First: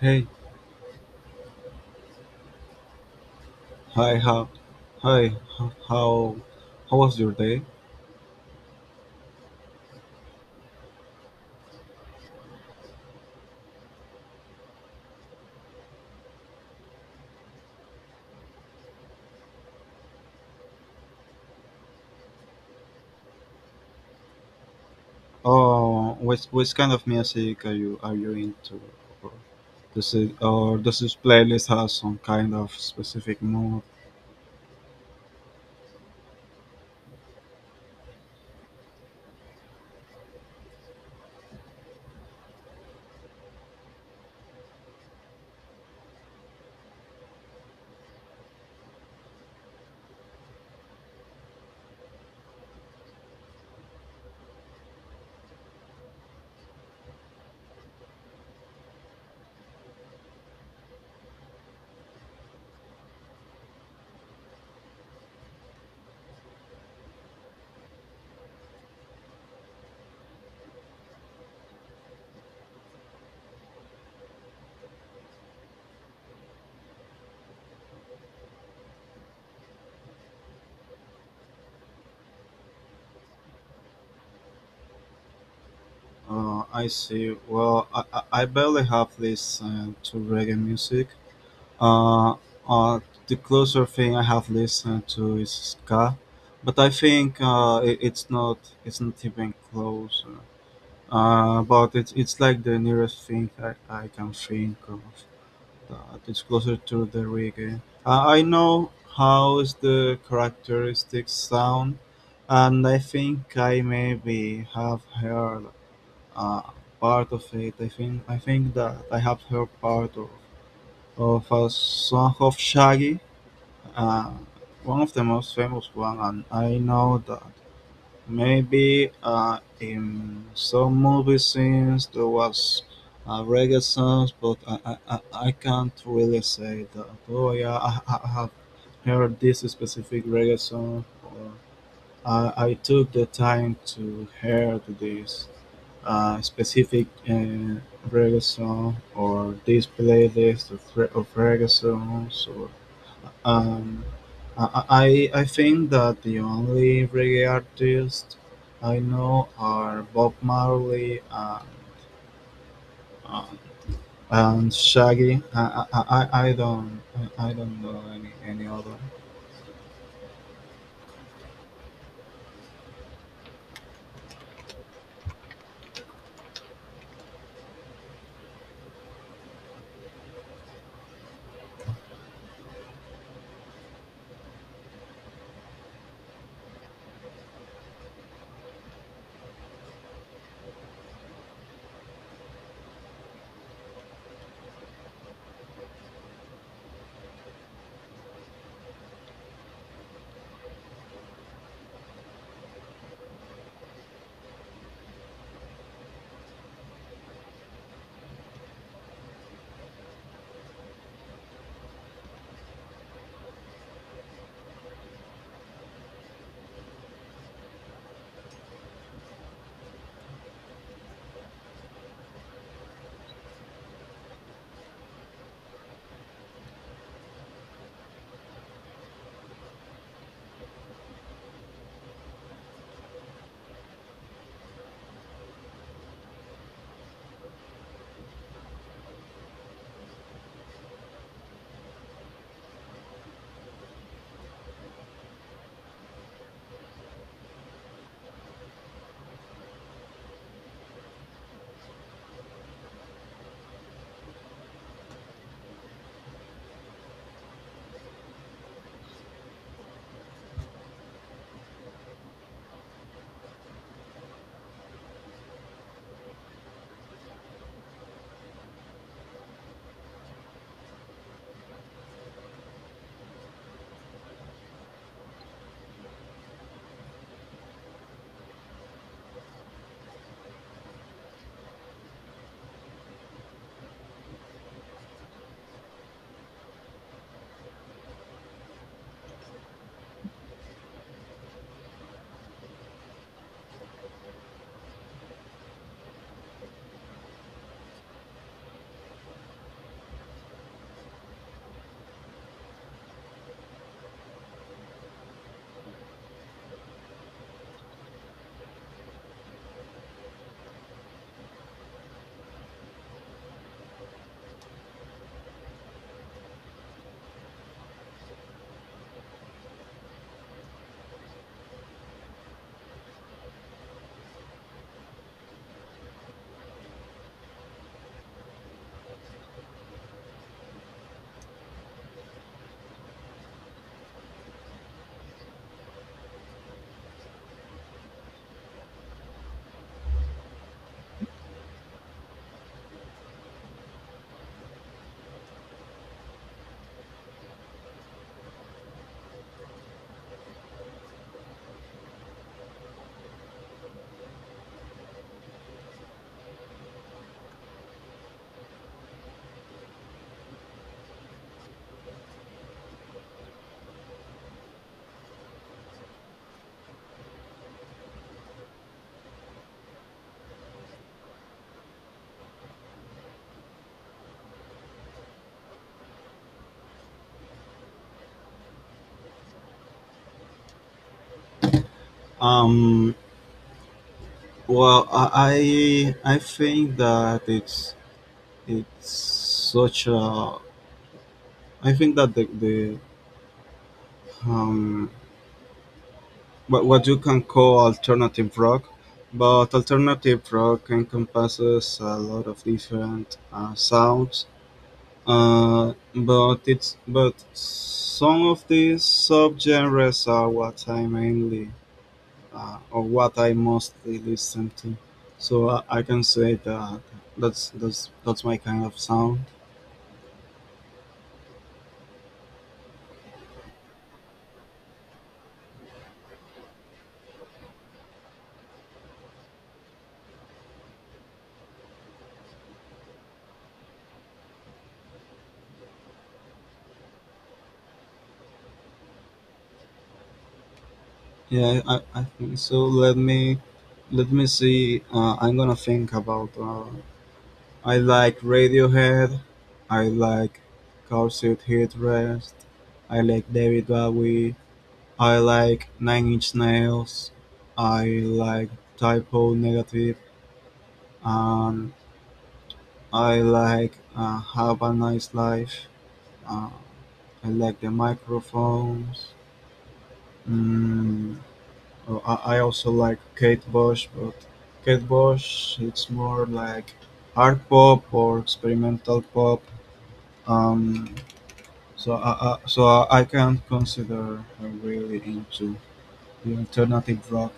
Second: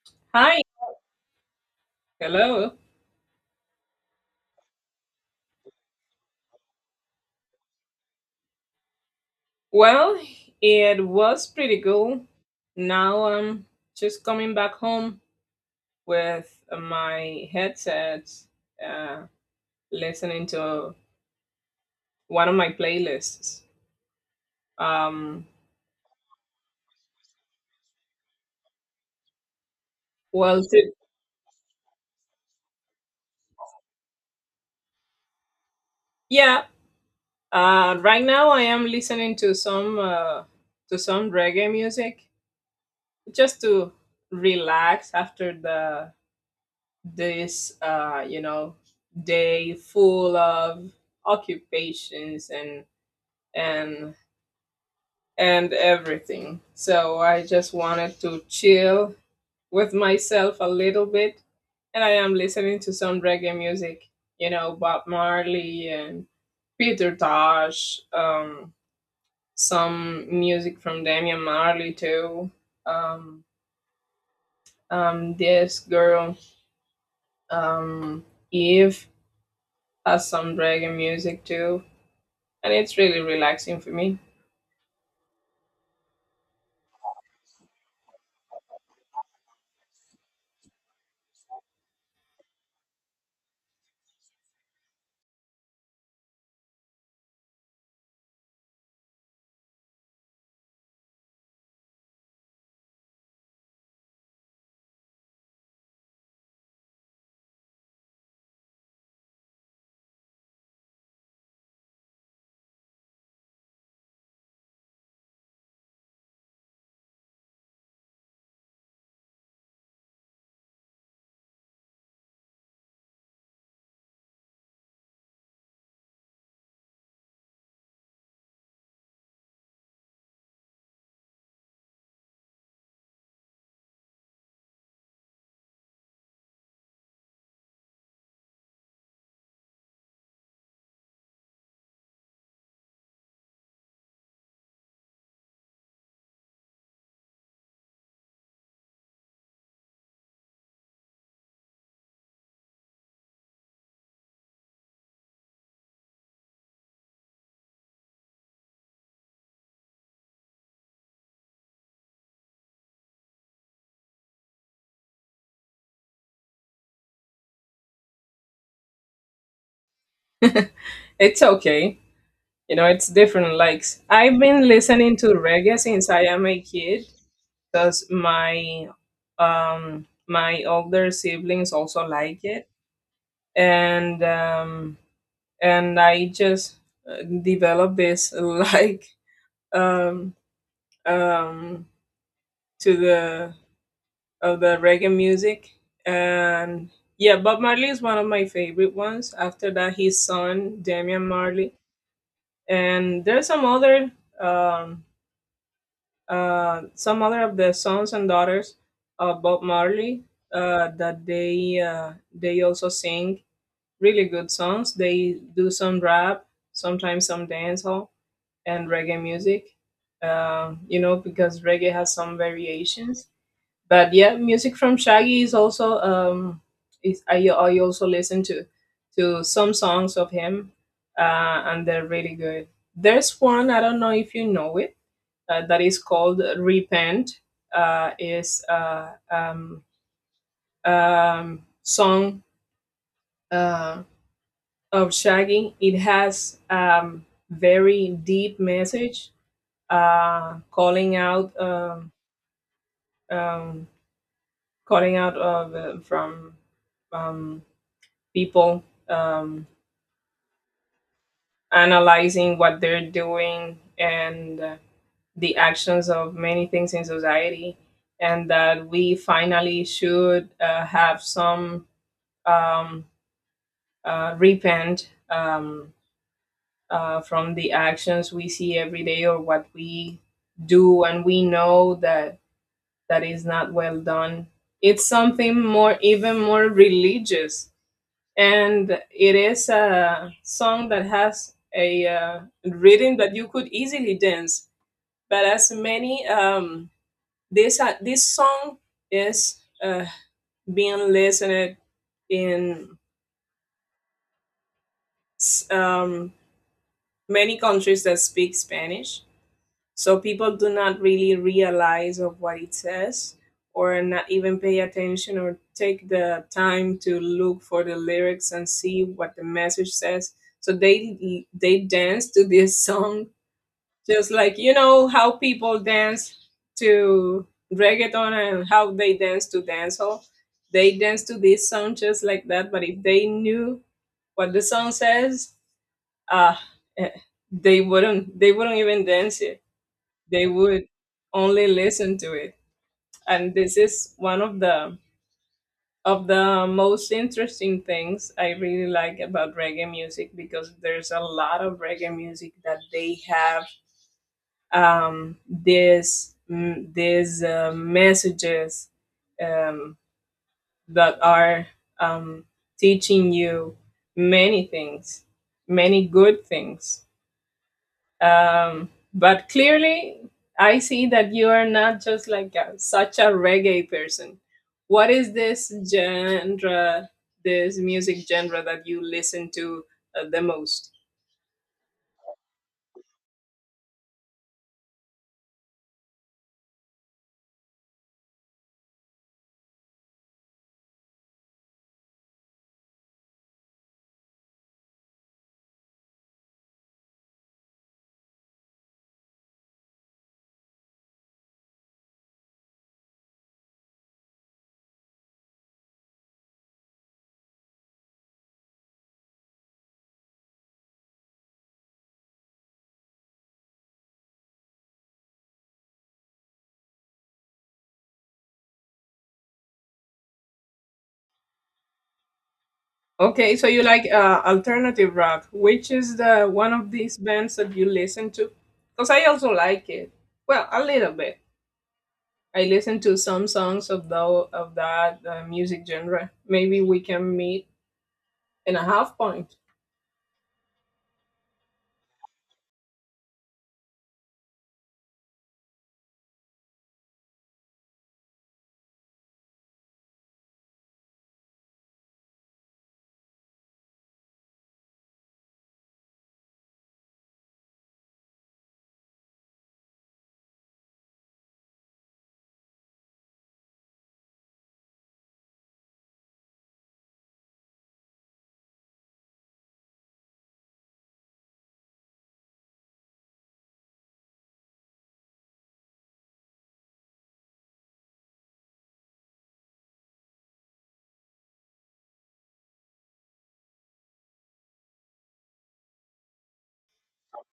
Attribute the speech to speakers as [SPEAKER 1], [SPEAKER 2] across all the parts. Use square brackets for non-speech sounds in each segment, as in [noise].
[SPEAKER 1] Hey,
[SPEAKER 2] Hi, hello.
[SPEAKER 1] hi, how, hi, ho- how was your day?
[SPEAKER 2] Well, it was pretty cool. Now I'm just coming back home with my headset, uh, listening to one of my playlists. Um,
[SPEAKER 1] Oh, which kind of music are you into? Or does it,
[SPEAKER 2] well,
[SPEAKER 1] or
[SPEAKER 2] to,
[SPEAKER 1] does this playlist have some kind of specific mood?
[SPEAKER 2] yeah. Right now I am listening to some reggae music just to relax after the this day full of occupations and and everything, so I just wanted to chill with myself a little bit, and I am listening to some reggae music. You know, Bob Marley and Peter Tosh, some music from Damian Marley too. um this girl, um Eve, has some reggae music too, and it's really relaxing for me.
[SPEAKER 1] I see. Well, I barely have listened to reggae music. Uh, uh, the closer thing I have listened to is ska, but I think it's not, it's not even close. But it's like the nearest thing I can think of that it's closer to the reggae. I know how is the characteristic sound, and I think I maybe have heard uh, part of it. I think that I have heard part of a song of Shaggy, uh, one of the most famous one, and I know that maybe in some movie scenes there was a reggae song, but I can't really say that. Oh yeah, I have heard this specific reggae song. Or I took the time to hear this specific reggae song, or this playlist of, of reggae songs, or um, I think that the only reggae artists I know are Bob Marley and, and Shaggy. I don't, I don't know any other.
[SPEAKER 2] It's okay. You know, it's different likes. I've been listening to reggae since I am a kid because my older siblings also like it, and um and I just developed this [laughs] like um um to the of the reggae music. And yeah, Bob Marley is one of my favorite ones. After that, his son Damian Marley, and there's some other, um, some other of the sons and daughters of Bob Marley, that they also sing really good songs. They do some rap, sometimes some dancehall and reggae music. You know, because reggae has some variations, but yeah, music from Shaggy is also, is I also listen to some songs of him, and they're really good. There's one, I don't know if you know it, that is called Repent. Is Song uh of Shaggy. It has very deep message, calling out, um calling out of from um people, um, analyzing what they're doing, and the actions of many things in society, and that we finally should have some, um, repent, from the actions we see every day, or what we do, and we know that that is not well done. It's something more, even more religious, and it is a song that has a rhythm that you could easily dance. But as many, this this song is being listened in s- um, many countries that speak Spanish. So people do not really realize of what it says, or not even pay attention or take the time to look for the lyrics and see what the message says. So they dance to this [laughs] song, just like, you know, how people dance to reggaeton and how they dance to dancehall. They dance to this song just like that. But if they knew what the song says, ah, eh, they wouldn't even dance it. They would only listen to it. And this is one of the most interesting things I really like about reggae music, because there's a lot of reggae music that they have, this mm, these messages, um, that are, um, teaching you many things, many good things. But clearly, I see that you are not just like a, such a reggae person. What is this genre, this music genre that you listen to the most?
[SPEAKER 1] Um. Well, I think that it's such a, I think that the um what you can call alternative rock, but alternative rock encompasses a lot of different sounds. But it's, but some of these subgenres are what I mainly, or what I mostly listen to. So I can say that that's that's my kind of sound.
[SPEAKER 2] Okay, so you like, alternative rock. Which is the one of these bands that you listen to? Because I also like it, well, a little bit. I listen to some songs of the of that music genre. Maybe we can meet in a half point.
[SPEAKER 1] Yeah, I think so. Let me see. I'm gonna think about I like Radiohead, I like Cowshed Headrest, I like David Bowie, I like Nine Inch Nails, I like Typo Negative. Um, I like Have a Nice Life, uh, I like the microphones. Mm, oh, I also like Kate Bush, but Kate Bush it's more like art pop or experimental pop. Um, So I can't consider her really into the alternative rock.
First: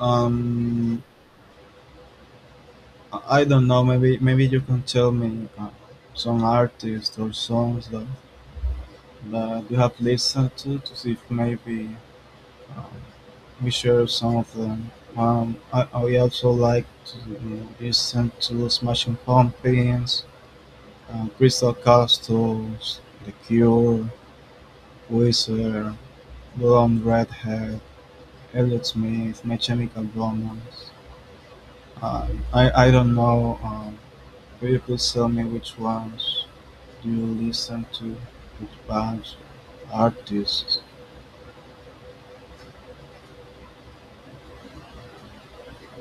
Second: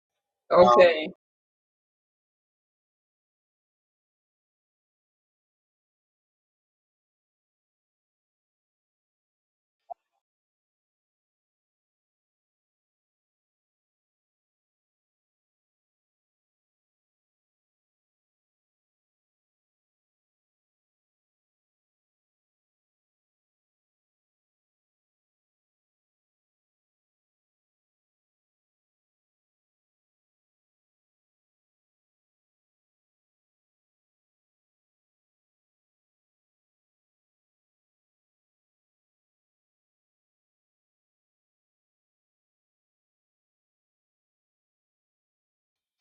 [SPEAKER 1] Um,
[SPEAKER 2] Okay.
[SPEAKER 1] I don't know. Maybe maybe you can tell me some artists or songs that you have listened to see if maybe, um, we share some of them. I also like to listen to Smashing Pumpkins, Crystal Castles, The Cure, Wizard, Blonde Redhead, Elliott Smith, My Chemical Romance. Uh, I don't know. Will you please tell me which ones do you listen to, which bands, artists?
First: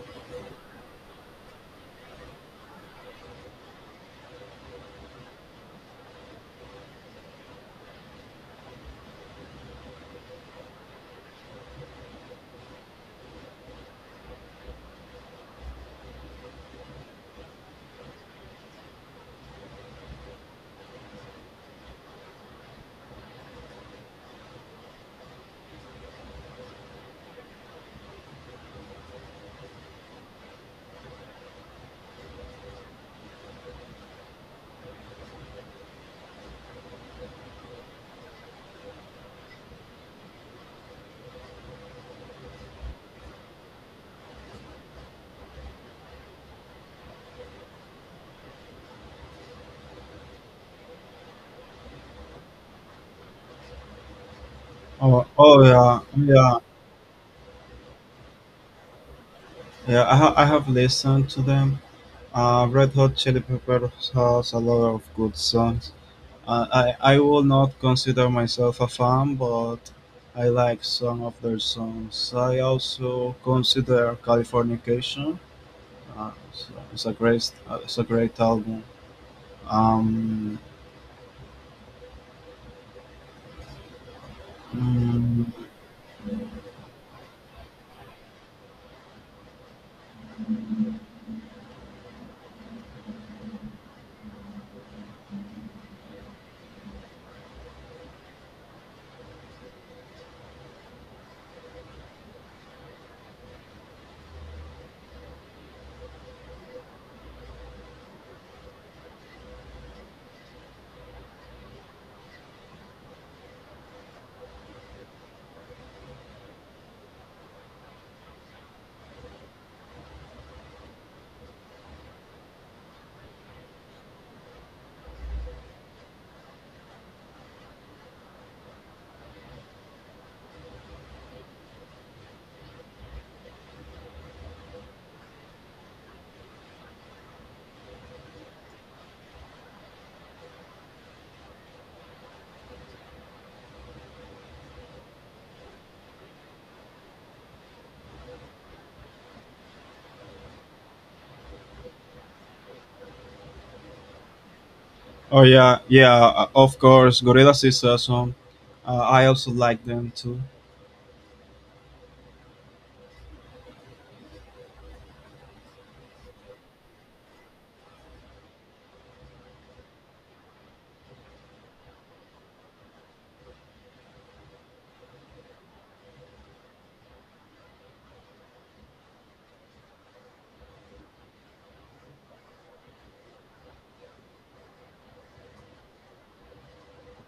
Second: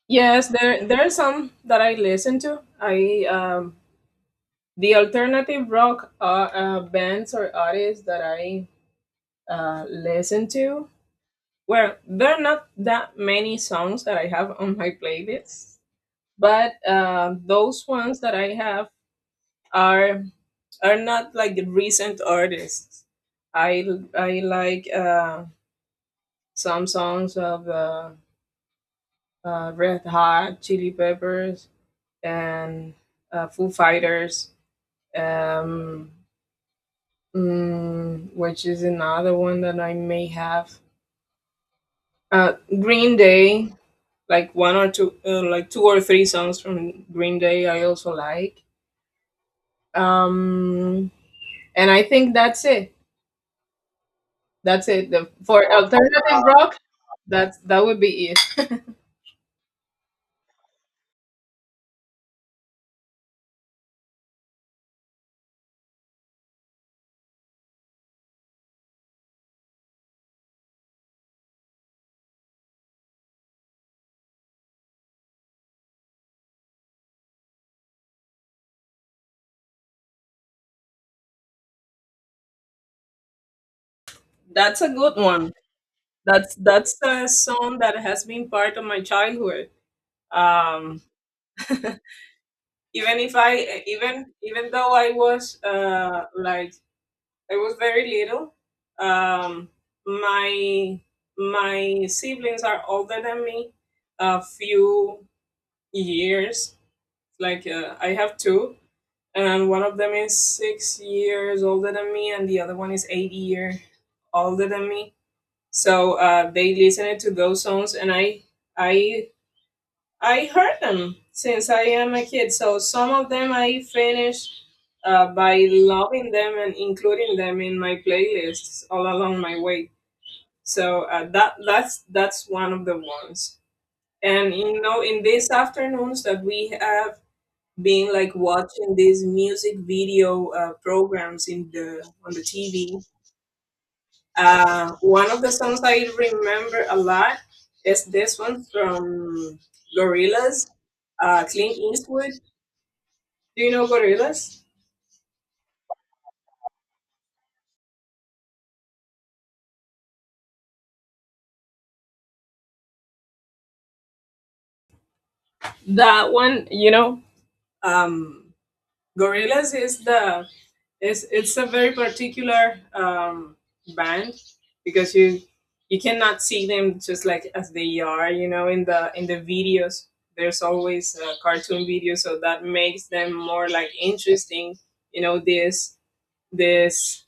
[SPEAKER 2] Yes, there are some that I listen to. I The alternative rock bands or artists that I listen to. Well, there are not that many songs that I have on my playlist, but those ones that I have are are not like the recent artists. I I like some songs of, Red Hot Chili Peppers, and Foo Fighters, um, which is another one that I may have. Uh, Green Day, like one or two, like two or three songs from Green Day, I also like. Um, and I think that's it. That's it.
[SPEAKER 1] Oh oh
[SPEAKER 2] For
[SPEAKER 1] yeah
[SPEAKER 2] alternative
[SPEAKER 1] yeah
[SPEAKER 2] rock, that would be it.
[SPEAKER 1] yeah. I have listened to them. Red Hot Chili Peppers has a lot of good songs. I will not consider myself a fan, but I like some of their songs. I also consider Californication, Uh, it's, it's a great album. Um,
[SPEAKER 2] That's a good one.
[SPEAKER 1] mm,
[SPEAKER 2] That's a song that has been part of my childhood. Um, Even if I, even even though I was like, I was very little. Um, my my siblings are older than me a few years. Like, I have two, and one of them is 6 years older than me, and the other one is 8 years older than me. So they listened to those songs, and I I heard them since I am a kid, so some of them I finished by loving them and including them in my playlists all along my way. So that that's one of the ones. And you know, in these afternoons that we have been like watching these music video programs in the on the TV, one of the songs I remember a lot is this one from Gorillaz, Clint Eastwood. Do you know Gorillas?
[SPEAKER 1] oh yeah, yeah, of course, Gorillaz is awesome. I also like them too.
[SPEAKER 2] That one, you know? Um, Gorillas is the is it's a very particular, band, because you cannot see them just like as they are. You know, in the videos, there's always a cartoon video, so that makes them more like interesting. You know, this this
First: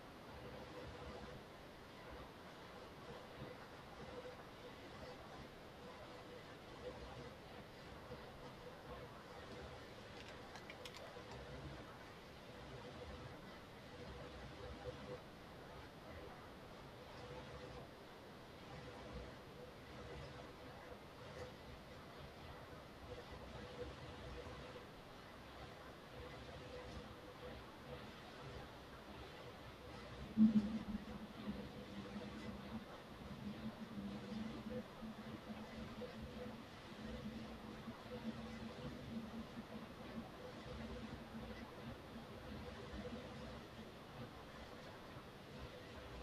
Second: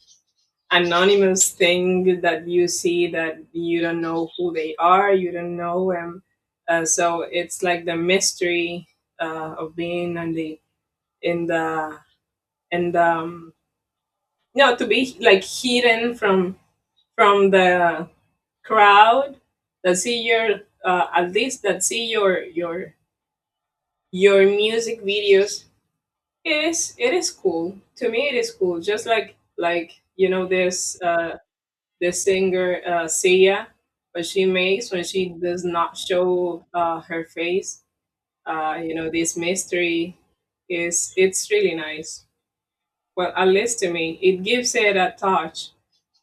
[SPEAKER 2] anonymous thing that you see, that you don't know who they are, you don't know them. So it's like the mystery, of being in the and no, to be like hidden from the crowd, that see your, at least that see your your music videos. It is cool to me. It is cool. Just like, you know, there's, the singer, Sia, what she makes when she does not show her face. You know, this mystery is it's really nice. Well, at least to me, it gives it a touch,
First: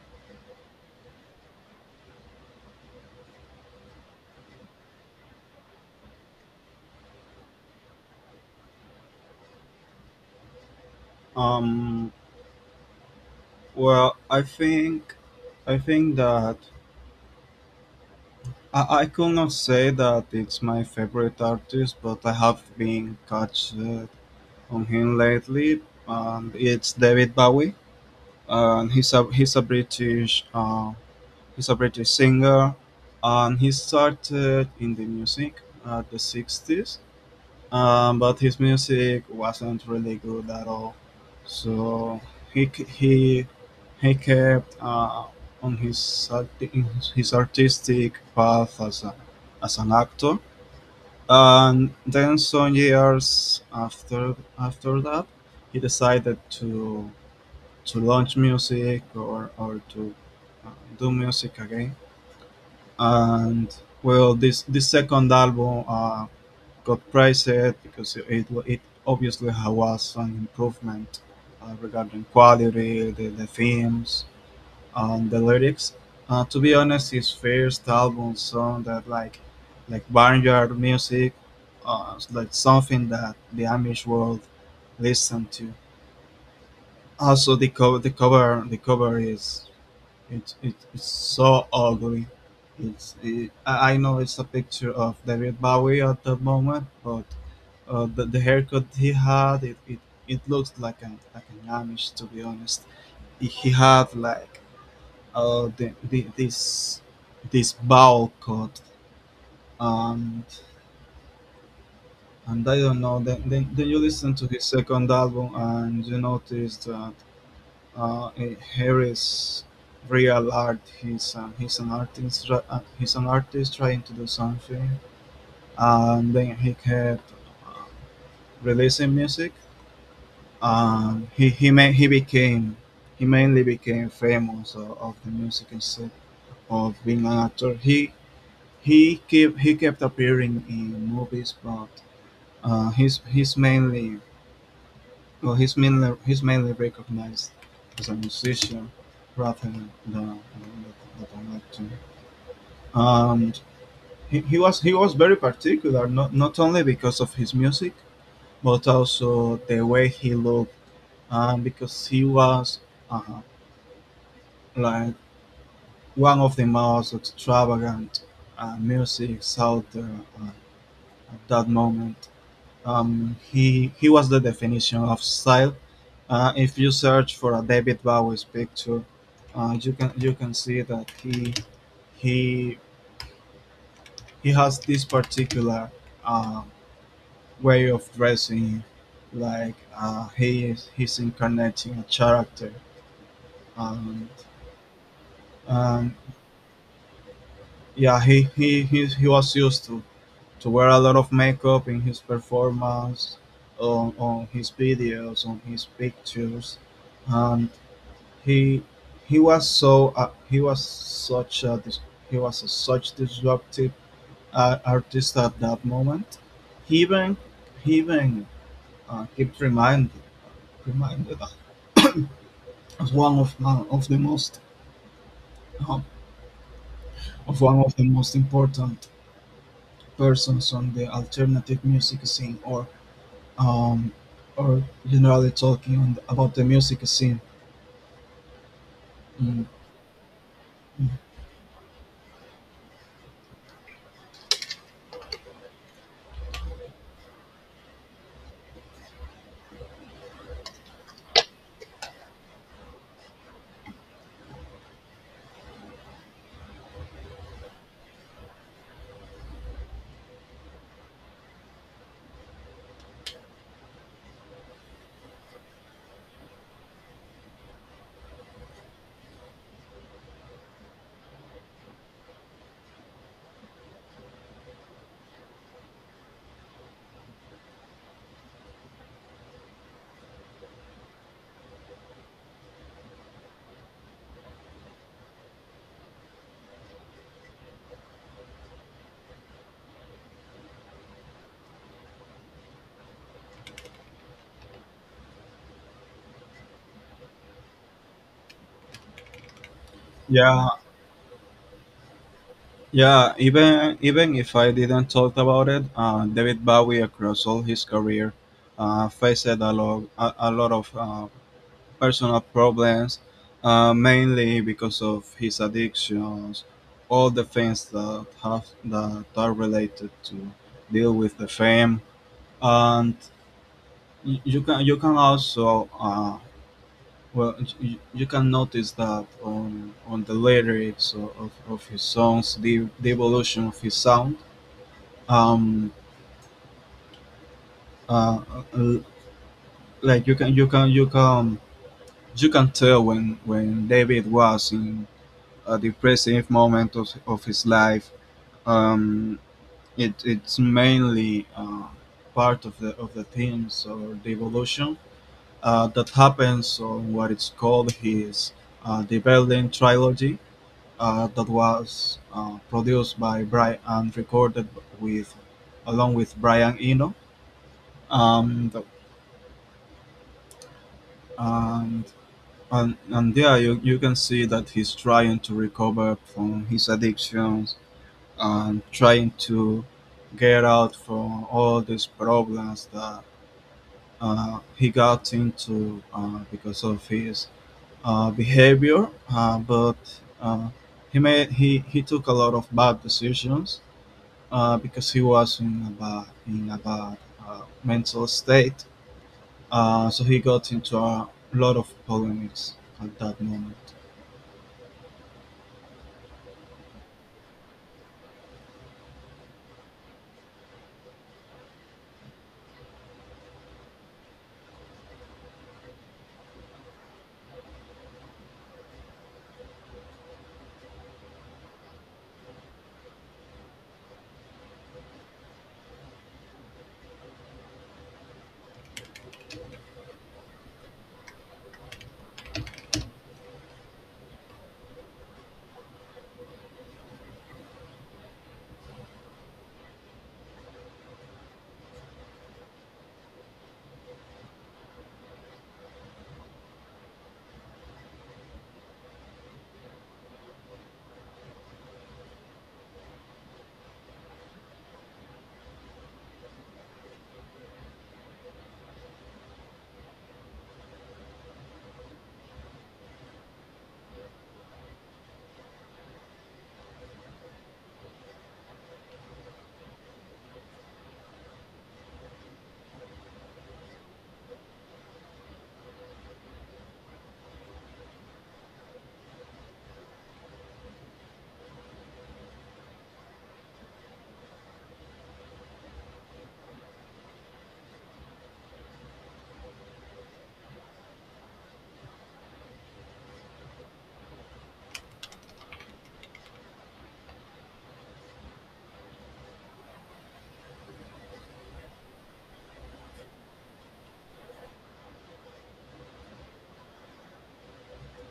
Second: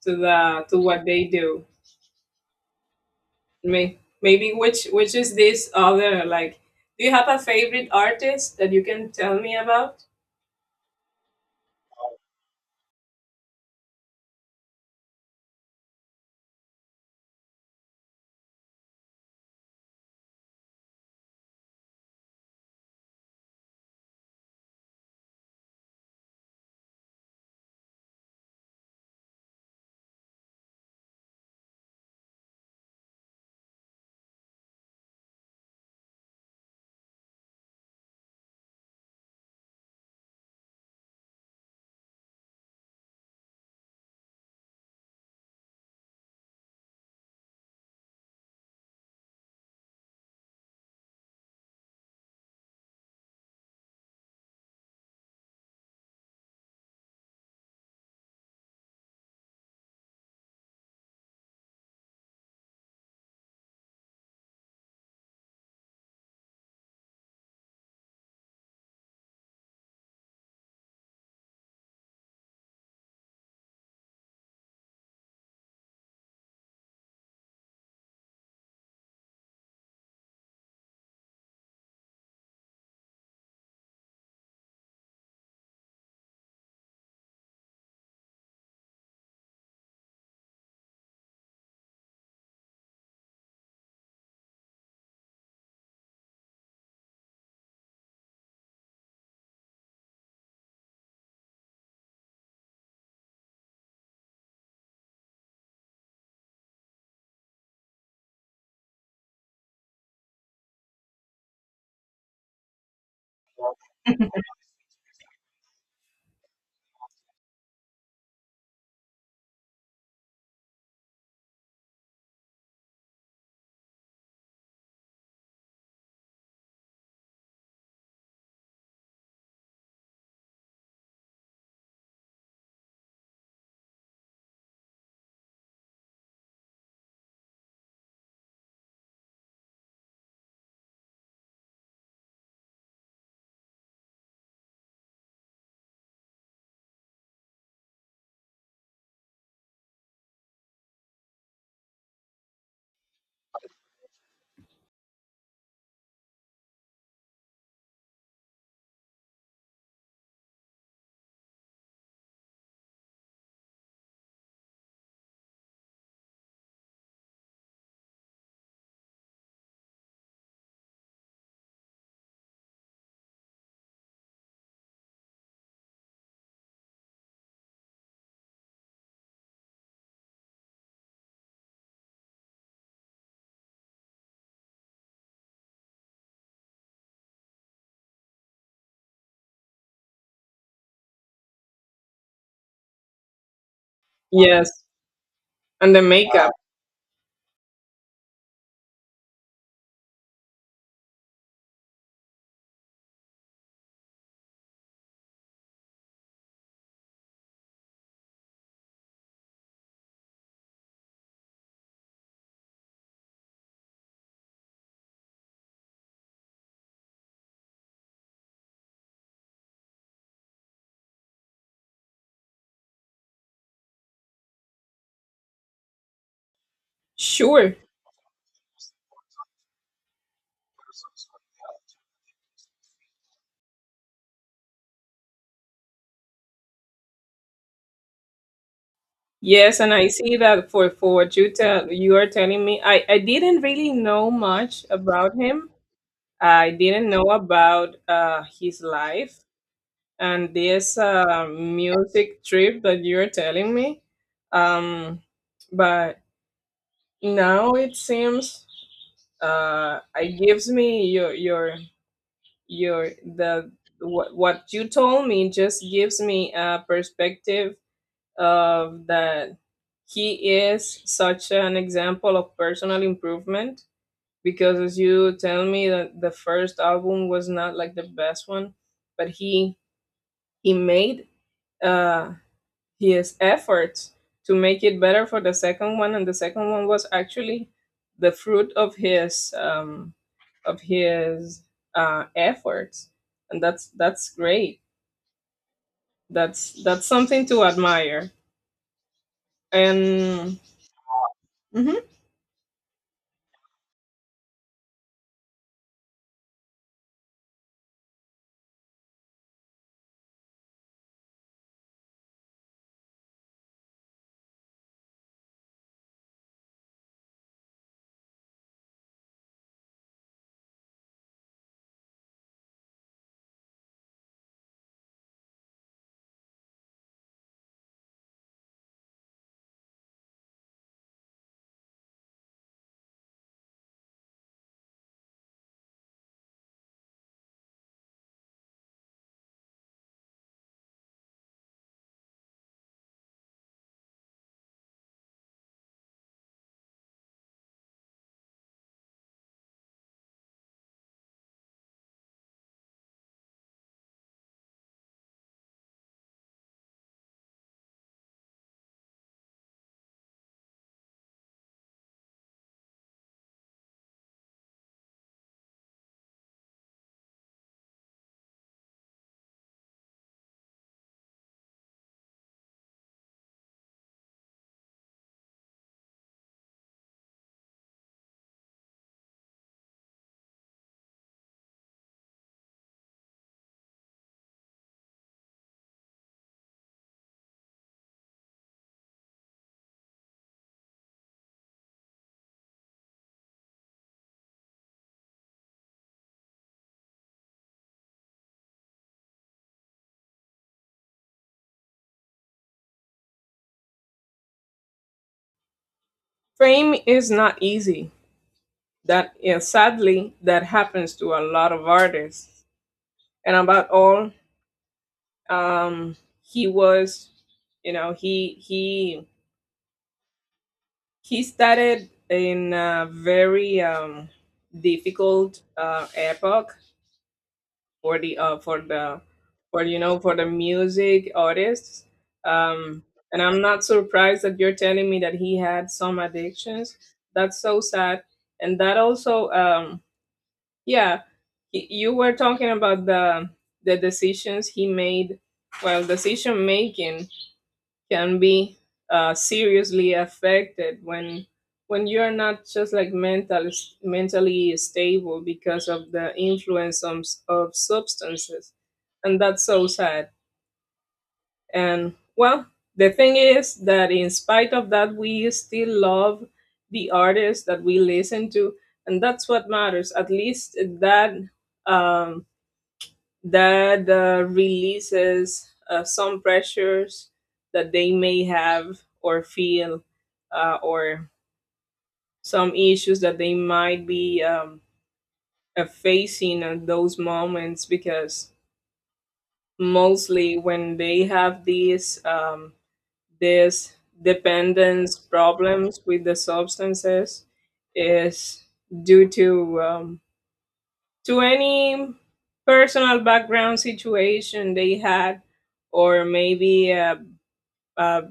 [SPEAKER 2] to the to what they do. Maybe which is this other like? Do you have a favorite artist that you can tell me about?
[SPEAKER 1] Um, well, I think that I could not say that it's my favorite artist, but I have been catch on him lately, and it's David Bowie. And he's a British. He's a British singer, and he started in the music at the 60s, but his music wasn't really good at all. So he k- he kept on his artistic path as a, as an actor, and then some years after that, he decided to launch music, or to uh, do music again. And well, this second album got praised because it was an improvement regarding quality, the themes and the lyrics. To be honest, his first album sounded like barnyard music, like something that the amish world listened to. Also the cover, the cover is, it's it's so ugly. It's it, I know it's a picture of David Bowie at the moment, but the haircut he had, it looks like an, like an Amish, to be honest. He had like the this this bowl cut, and and I don't know. Then, you listen to his second album and you notice that, Harris real art. He's an artist. He's an artist trying to do something. And then he kept uh, releasing music. He became, he mainly became famous of the music instead of being an actor. He kept, he kept appearing in movies, but he's mainly, well, he's mainly recognized as a musician rather than than an actor. And he was, he was very particular, not, not only because of his music, but also the way he looked, and because he was uh, like one of the most extravagant musics out there at that moment. He was the definition of style. If you search for a David Bowie's picture, you can see that he he has this particular uh, way of dressing, like he's incarnating a character. and,
[SPEAKER 2] Yes, and the
[SPEAKER 1] and
[SPEAKER 2] makeup.
[SPEAKER 1] yeah, he was used to wear a lot of makeup in his performance, on his videos, on his pictures. And He he was so he was such a he was a such disruptive artist at that moment. He even he even kept reminded [coughs] us as one of my, of the most, um, of
[SPEAKER 2] Sure.
[SPEAKER 1] one of the most important persons on the alternative music scene, um, or generally talking on the, about the music scene. Mm,
[SPEAKER 2] Yes, and I see that,
[SPEAKER 1] mm.
[SPEAKER 2] for what you are telling me, I didn't really know much about him. I didn't know about his life, and this music trip that you're telling me. Um, but now it seems it gives me your the what you told me just gives me a perspective of that he is such an example of personal improvement, because as you tell me that the first album was not like the best one, but he made uh his efforts to make it better for the second one, and the second one was actually the fruit of his of his efforts. And that's great, that's something to admire, and
[SPEAKER 1] Yeah,
[SPEAKER 2] mhm.
[SPEAKER 1] yeah, even even if I didn't talk about it, David Bowie across all his career faced a lot, a lot of personal problems, mainly because of his addictions, all the things that have, that are related to deal with the fame. And you can, you can also well you, you can notice that on the lyrics of his songs, the evolution of his sound, um uh, uh, like you can tell when David was in a depressive moment of his life. um it, it's mainly part of the, of the themes or the evolution that happens on what is called his the Berlin trilogy, that was produced by Brian and recorded with, along with Brian Eno. um, the- um, and there you, you can see that he's trying to recover from his addictions, and trying to get out from all these problems that he got into because of his behavior. But He made, he took a lot of bad decisions because he was in a bad mental state, so he got into a lot of polemics at that moment.
[SPEAKER 2] Fame is not easy. That, yeah, sadly, that happens to a lot of artists. And about all, um, he was, you know, he started in a very, difficult epoch for the, for, you know, for the music artists. Um, and I'm not surprised that you're telling me that he had some addictions. That's so sad, and that also. Yeah, you were talking about the decisions he made. Well, decision making can be seriously affected, when you're not just like mentally stable, because of the influence of, substances, and that's so sad. And well, the thing is that in spite of that, we still love the artists that we listen to, and that's what matters. At least that. Um, Releases some pressures that they may have or feel, or some issues that they might be, facing at those moments. Because mostly when they have these, this dependence problems with the substances, is due to, to any personal background situation they had, or maybe, uh,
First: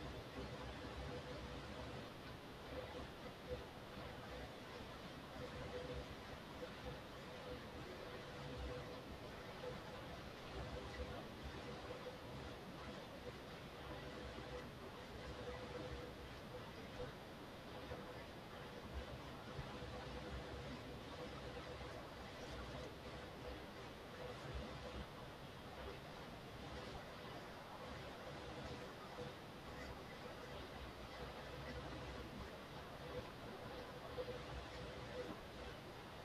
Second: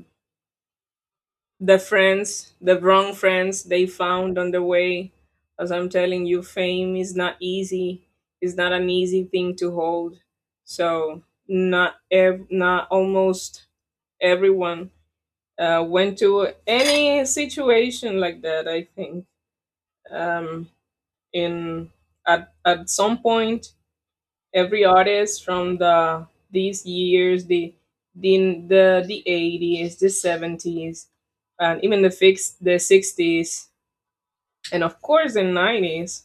[SPEAKER 2] the friends, the wrong friends they found on the way. As I'm telling you, fame is not easy. It's not an easy thing to hold. So, not almost everyone went to any situation like that. I think, um, in at some point every artist from these years, the 80s, the 70s, and even the 60s, and of course the 90s,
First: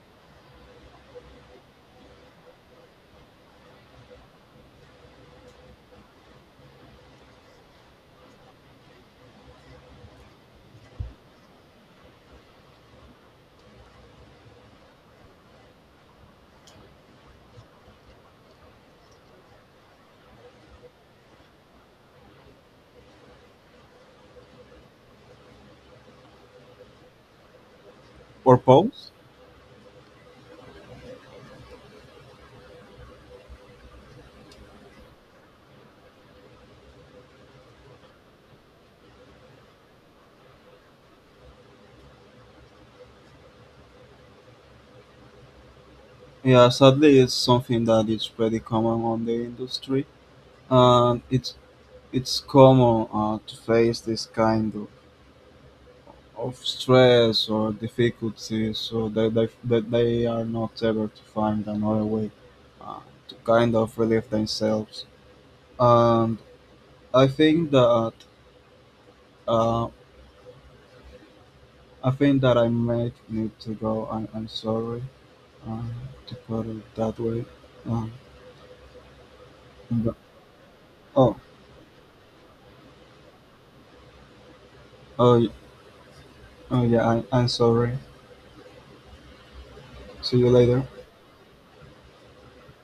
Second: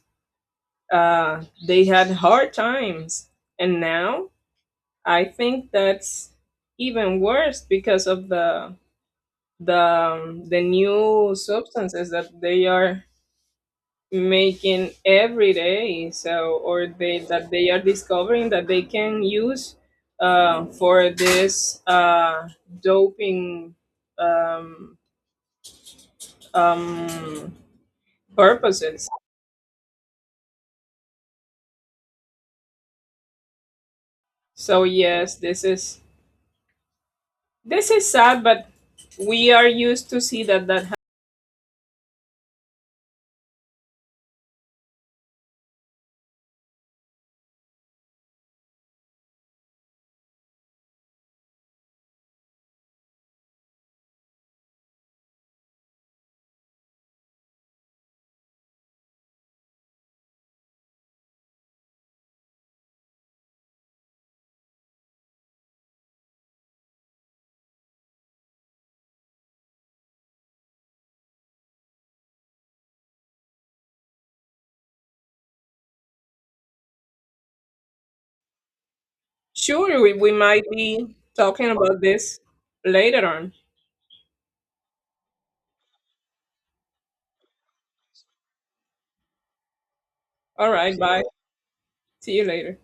[SPEAKER 2] they had hard times. And now I think that's even worse, because of the the new substances that they are making every day, so, or they that they are discovering that they can use, for this, doping, um, um, purposes.
[SPEAKER 1] Purpose.
[SPEAKER 2] So yes, this is sad, but we are used to see that
[SPEAKER 1] Yeah, sadly, it's something that is pretty common on the industry, and it's common to face this kind of stress or difficulties, so that they are not able to find another way uh, to kind of relieve themselves. And I think that, uh, I think that I might need to go. I'm sorry uh, to put it that way. Uh,
[SPEAKER 2] sure. we,
[SPEAKER 1] but,
[SPEAKER 2] we might be
[SPEAKER 1] oh,
[SPEAKER 2] talking about this later on.
[SPEAKER 1] oh, y- Oh, yeah. I'm sorry. See you
[SPEAKER 2] All
[SPEAKER 1] later.
[SPEAKER 2] right, bye. See you later.